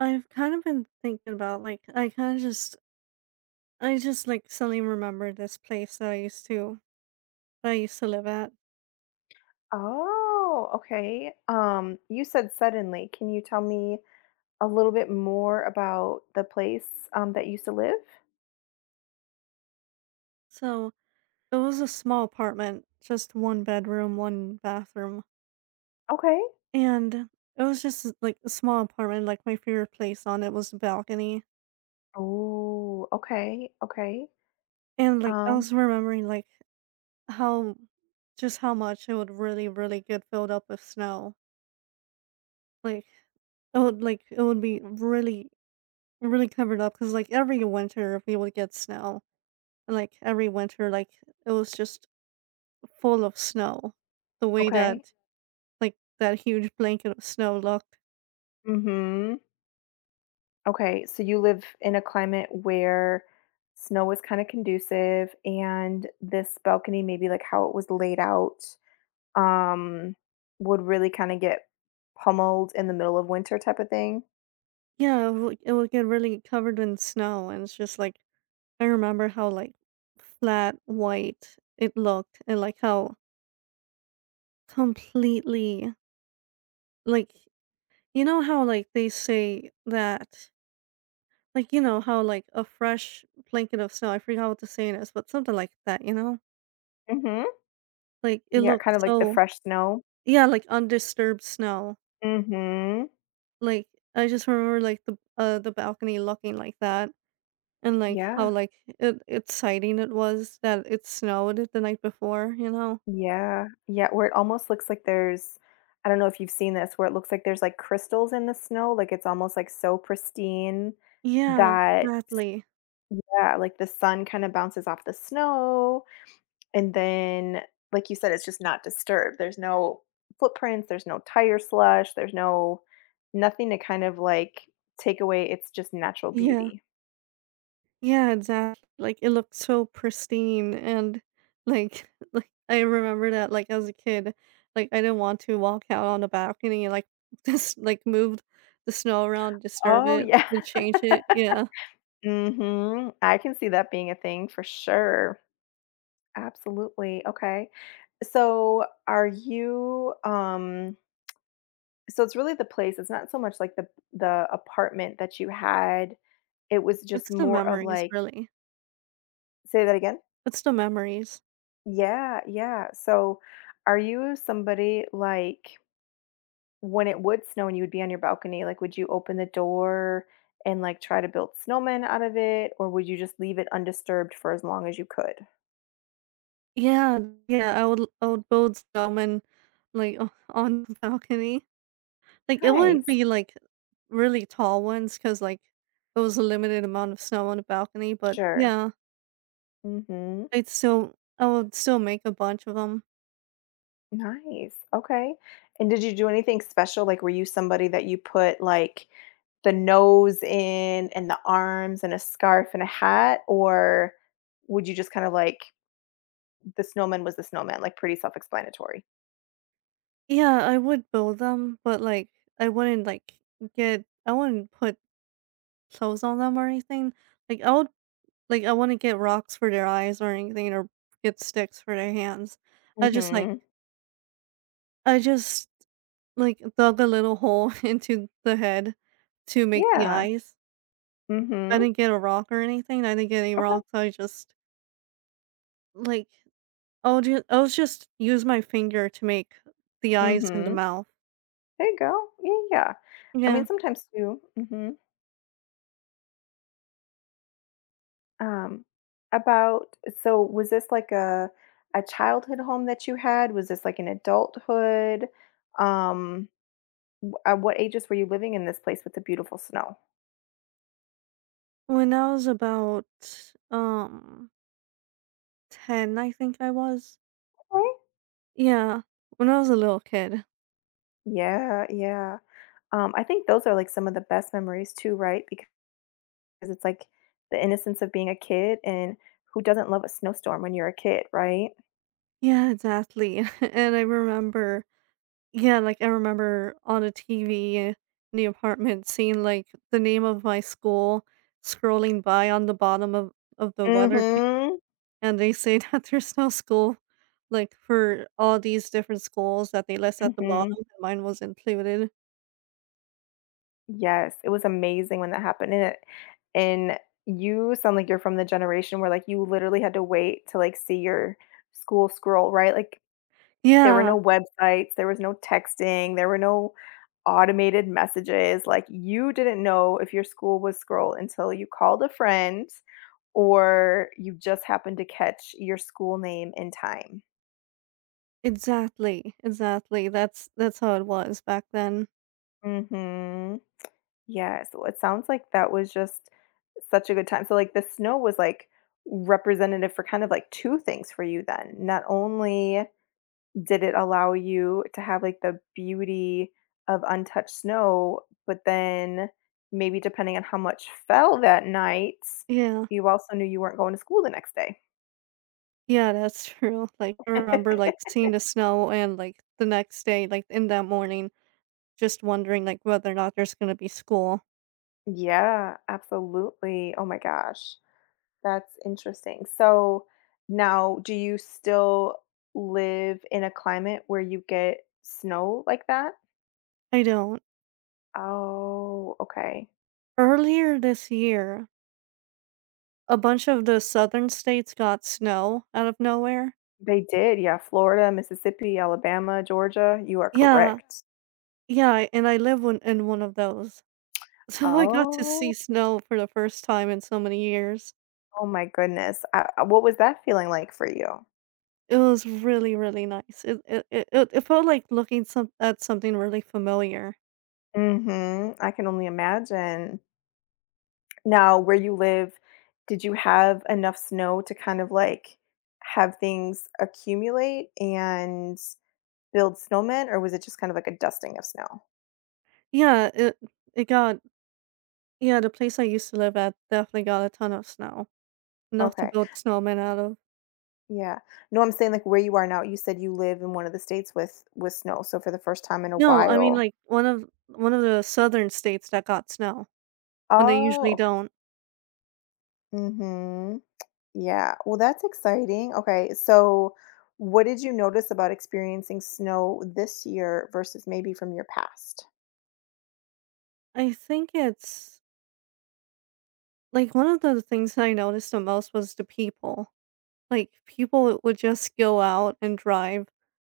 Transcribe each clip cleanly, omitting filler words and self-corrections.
I've kind of been thinking about like I kind of just I just suddenly remembered this place that I used to live at. Oh, okay. You said suddenly. Can you tell me a little bit more about the place that you used to live? So it was a small apartment, just one bedroom, one bathroom, Okay. and it was just like a small apartment. Like my favorite place on it was the balcony, Oh, okay, okay. and I Um, was remembering how just how much it would really get filled up with snow. Like it would be really covered up because like every winter we would get snow like every winter, like it was just full of snow. The way okay. that that huge blanket of snow looked. Mm-hmm. Okay. So you live in a climate where snow is kind of conducive and this balcony, maybe like how it was laid out, um, would really kind of get pummeled in the middle of winter type of thing. Yeah, it would get really covered in snow, and it's just like I remember how like flat white it looked, and like how completely like you know how like they say that you know how like a fresh blanket of snow. I forgot what the saying is, but something like that. Mm-hmm. It Yeah, looked kind of like the so fresh snow. yeah, like undisturbed snow. Mhm. Like, I just remember, like, the balcony looking like that and, like, how, Yeah. like, it exciting it was that it snowed the night before, you know? Yeah. Yeah, where it almost looks like there's I don't know if you've seen this, where it looks like there's, like, crystals in the snow, like, it's almost, like, so pristine Yeah, that exactly. Yeah, like, the sun kinda bounces off the snow, and then, like you said, it's just not disturbed. There's no footprints, there's no tire slush, there's no nothing to kind of, like, take away its just natural Yeah. beauty. Yeah, exactly. Like, it looked so pristine and, like like, I remember that, like, as a kid, like, I didn't want to walk out on the balcony and, like, just, like, move the snow around, disturb Oh, it, yeah. and change it. Yeah. Mhm. I can see that being a thing for sure. Absolutely. Okay. So are you so it's really the place. It's not so much like the apartment that you had. It was It's just the more of memories, like really. say that again? It's the memories. Yeah, yeah. So are you somebody like when it would snow and you would be on your balcony, like would you open the door and like try to build snowmen out of it or would you just leave it undisturbed for as long as you could? Yeah, yeah, I would build some and, like, o on the balcony. Like, it wouldn't Nice. be, like, really tall ones, because like, it was a limited amount of snow on the balcony, but Sure. yeah, Mhm. I would still make a bunch of them. Nice. Okay. And did you do anything special? Like, were you somebody that you put like the nose in and the arms and a scarf and a hat? Or would you just kind of like the snowman was the snowman, like pretty self explanatory? Yeah, I would build them, but, like, I wouldn't, like, get I wouldn't put clothes on them or anything. Like, I wouldn't get rocks for their eyes or anything or get sticks for their hands. I just, like Mm-hmm. I just dug a little hole into the head to make the Yeah. eyes. I Mm-hmm. didn't get a rock or anything, I didn't get any Okay. rocks, I just, like, I'll just use my finger to make the eyes and the Mm-hmm. mouth. There you go. Yeah, yeah. I Yeah. mean, sometimes too. Mm-hmm. Um, about so was this like a childhood home that you had? Was this like an adulthood? Um, W at What ages were you living in this place with the beautiful snow? When I was about, um, 10, I think I was. Okay. Yeah, when I was a little kid. Yeah, yeah. I think those are, like, some of the best memories too, right? Because it's, like, the innocence of being a kid, and who doesn't love a snowstorm when you're a kid, right? Yeah, exactly, and I remember I remember on a TV in the apartment seeing, like, the name of my school scrolling by on the bottom of the weather cha Mhm. and they say that there's no school, like, for all these different schools that they list at the bottom, Mhm. and mine was included. Yes, it was amazing when that happened, and it and you sound like you're from the generation where, like, you literally had to wait to, like, see your school scroll, right? Like there were Yeah, no websites, there was no texting, there were no automated messages, like, you didn't know if your school was scroll until you called a friend or you just happened to catch your school name in time. exactly, exactly, that's how it was back then. Mhm. Yeah, so it sounds like that was just such a good time. So, like, the snow was, like, representative for kind of, like, two things for you then. Not only did it allow you to have, like, the beauty of untouched snow, but then maybe depending on how much fell that night, Yeah. you also knew you weren't going to school the next day? Yeah, that's true, like, I remember, like, seeing the snow and, like, the next day, like, in that morning, just wondering, like, whether or not there's gonna be school. Yeah, absolutely. Oh my gosh, that's interesting. So now do you still live in a climate where you get snow like that? I don't. Oh, okay. Earlier this year, a bunch of the southern states got snow out of nowhere. They did, yeah, Florida, Mississippi, Alabama, Georgia, you are Yeah, correct. yeah, and I live in one of those. So I got to Oh, see snow for the first time in so many years. oh my goodness. What was that feeling like for you? It was really, really nice. It felt like looking some at something really familiar. Mhm, I can only imagine. Now, where you live, did you have enough snow to kind of, like, have things accumulate and build snowmen, or was it just kind of like a dusting of snow? Yeah, it got yeah, the place I used to live at definitely got a ton of snow. Enough to Okay, build snowmen out of. yeah. No, I'm saying, like, where you are now, you said you live in one of the states with snow, so for the first time in a No, I mean while. like one of the southern states that got snow, when they Oh, usually okay. don't. Mhm. Yeah. Well, that's exciting. Okay. So, what did you notice about experiencing snow this year versus maybe from your past? I think it's like one of the things I noticed the most was the people. Like people would just go out and drive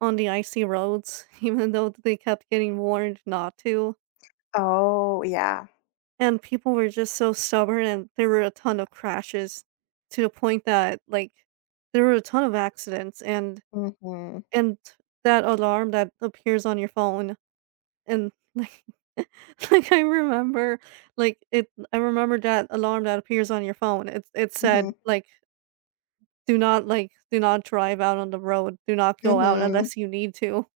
on the icy roads, even though they kept getting warned not to. Oh, yeah. And people were just so stubborn, and there were a ton of crashes to the point that like there were a ton of accidents, and Mm-hmm. and that alarm that appears on your phone. And, like, like, I remember, like, it I remember that alarm that appears on your phone. It Mm-hmm. said, like, do not drive out on the road. Do not go out Mm-hmm. unless you need to."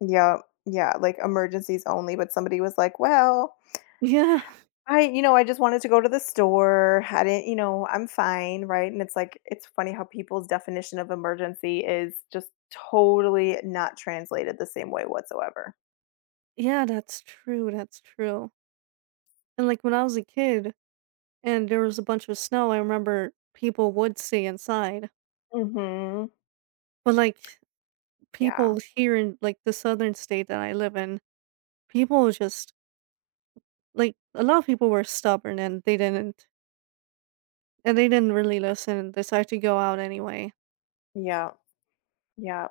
Yep. Yeah. Like emergencies only. But somebody was like, well, Yeah. I, you know, I just wanted to go to the store. I didn't, you know, I'm fine. Right. And it's like, it's funny how people's definition of emergency is just totally not translated the same way whatsoever. Yeah, that's true. And, like, when I was a kid and there was a bunch of snow, I remember people would stay inside. Mm-hmm. But, like, Yeah. people here in, like, the southern state that I live in, people just like, a lot of people were stubborn and they didn't and they didn't really listen and decided to go out anyway. Yeah. Yeah.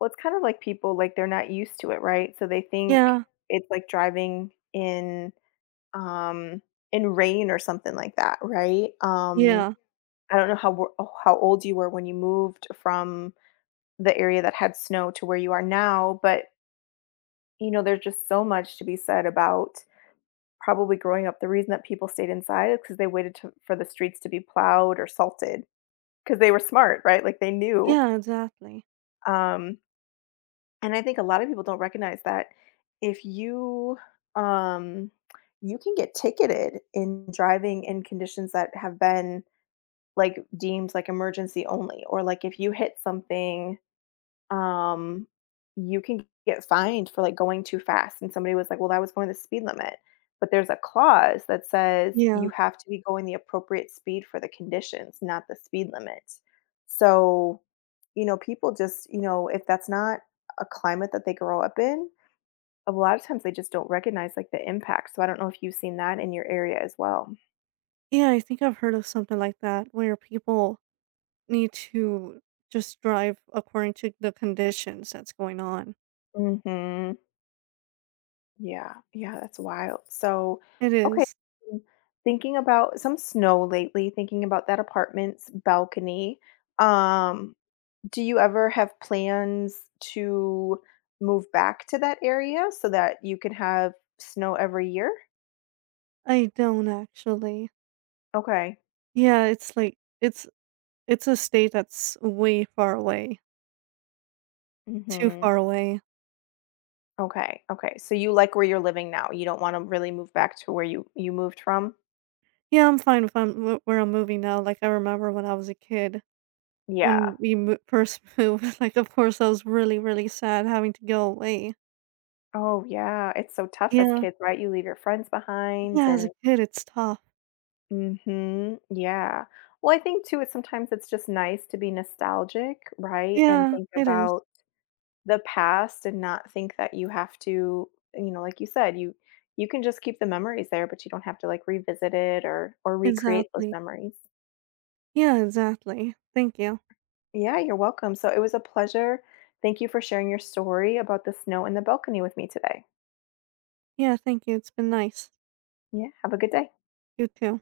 Well, it's kind of like people, like, they're not used to it, right? So they think Yeah. it's like driving um, in rain or something like that, right? Yeah. I don't know how how old you were when you moved from the area that had snow to where you are now, but, you know, there's just so much to be said about probably growing up. The reason that people stayed inside is because they waited to for the streets to be plowed or salted because they were smart, right? Like, they knew, Yeah, exactly. um and I think a lot of people don't recognize that if you um you can get ticketed in driving in conditions that have been like deemed like emergency only or like if you hit something um, you can get fined for like going too fast. And somebody was like, well, that was going the speed limit. But there's a clause that says you Yeah. have to be going the appropriate speed for the conditions, not the speed limit. So, you know, people just, you know, if that's not a climate that they grow up in, a lot of times they just don't recognize like the impact. So I don't know if you've seen that in your area as well. Yeah, I think I've heard of something like that where people need to just drive according to the conditions that's going on. hmm Yeah, yeah, that's wild. So, It okay, is. mm, thinking about some snow lately, thinking about that apartment's balcony. Um, do you ever have plans to move back to that area so that you can have snow every year? I don't actually. Okay. Yeah, it's like it's a state that's way far away. Too Mhm. far away. Okay. Okay. So you like where you're living now. You don't want to really move back to where you moved from? Yeah, I'm fine if I'm where I'm moving now. Like I remember when I was a kid, Yeah. when we mo first moved, like, of course, I was really, really sad having to go away. Oh, yeah. It's so tough as Yeah. kids, right? You leave your friends behind Yeah, as a and kid, it's tough. Mhm. Yeah. Well, I think too, it's sometimes it's just nice to be nostalgic, right? And Yeah, think it is. about the past and not think that you have to, you know, like you said, you can just keep the memories there, but you don't have to like revisit it or recreate those Exactly. memories. Yeah, exactly. Thank you. Yeah, you're welcome. So it was a pleasure. Thank you for sharing your story about the snow in the balcony with me today. Yeah, thank you, it's been nice. Yeah, have a good day. You too.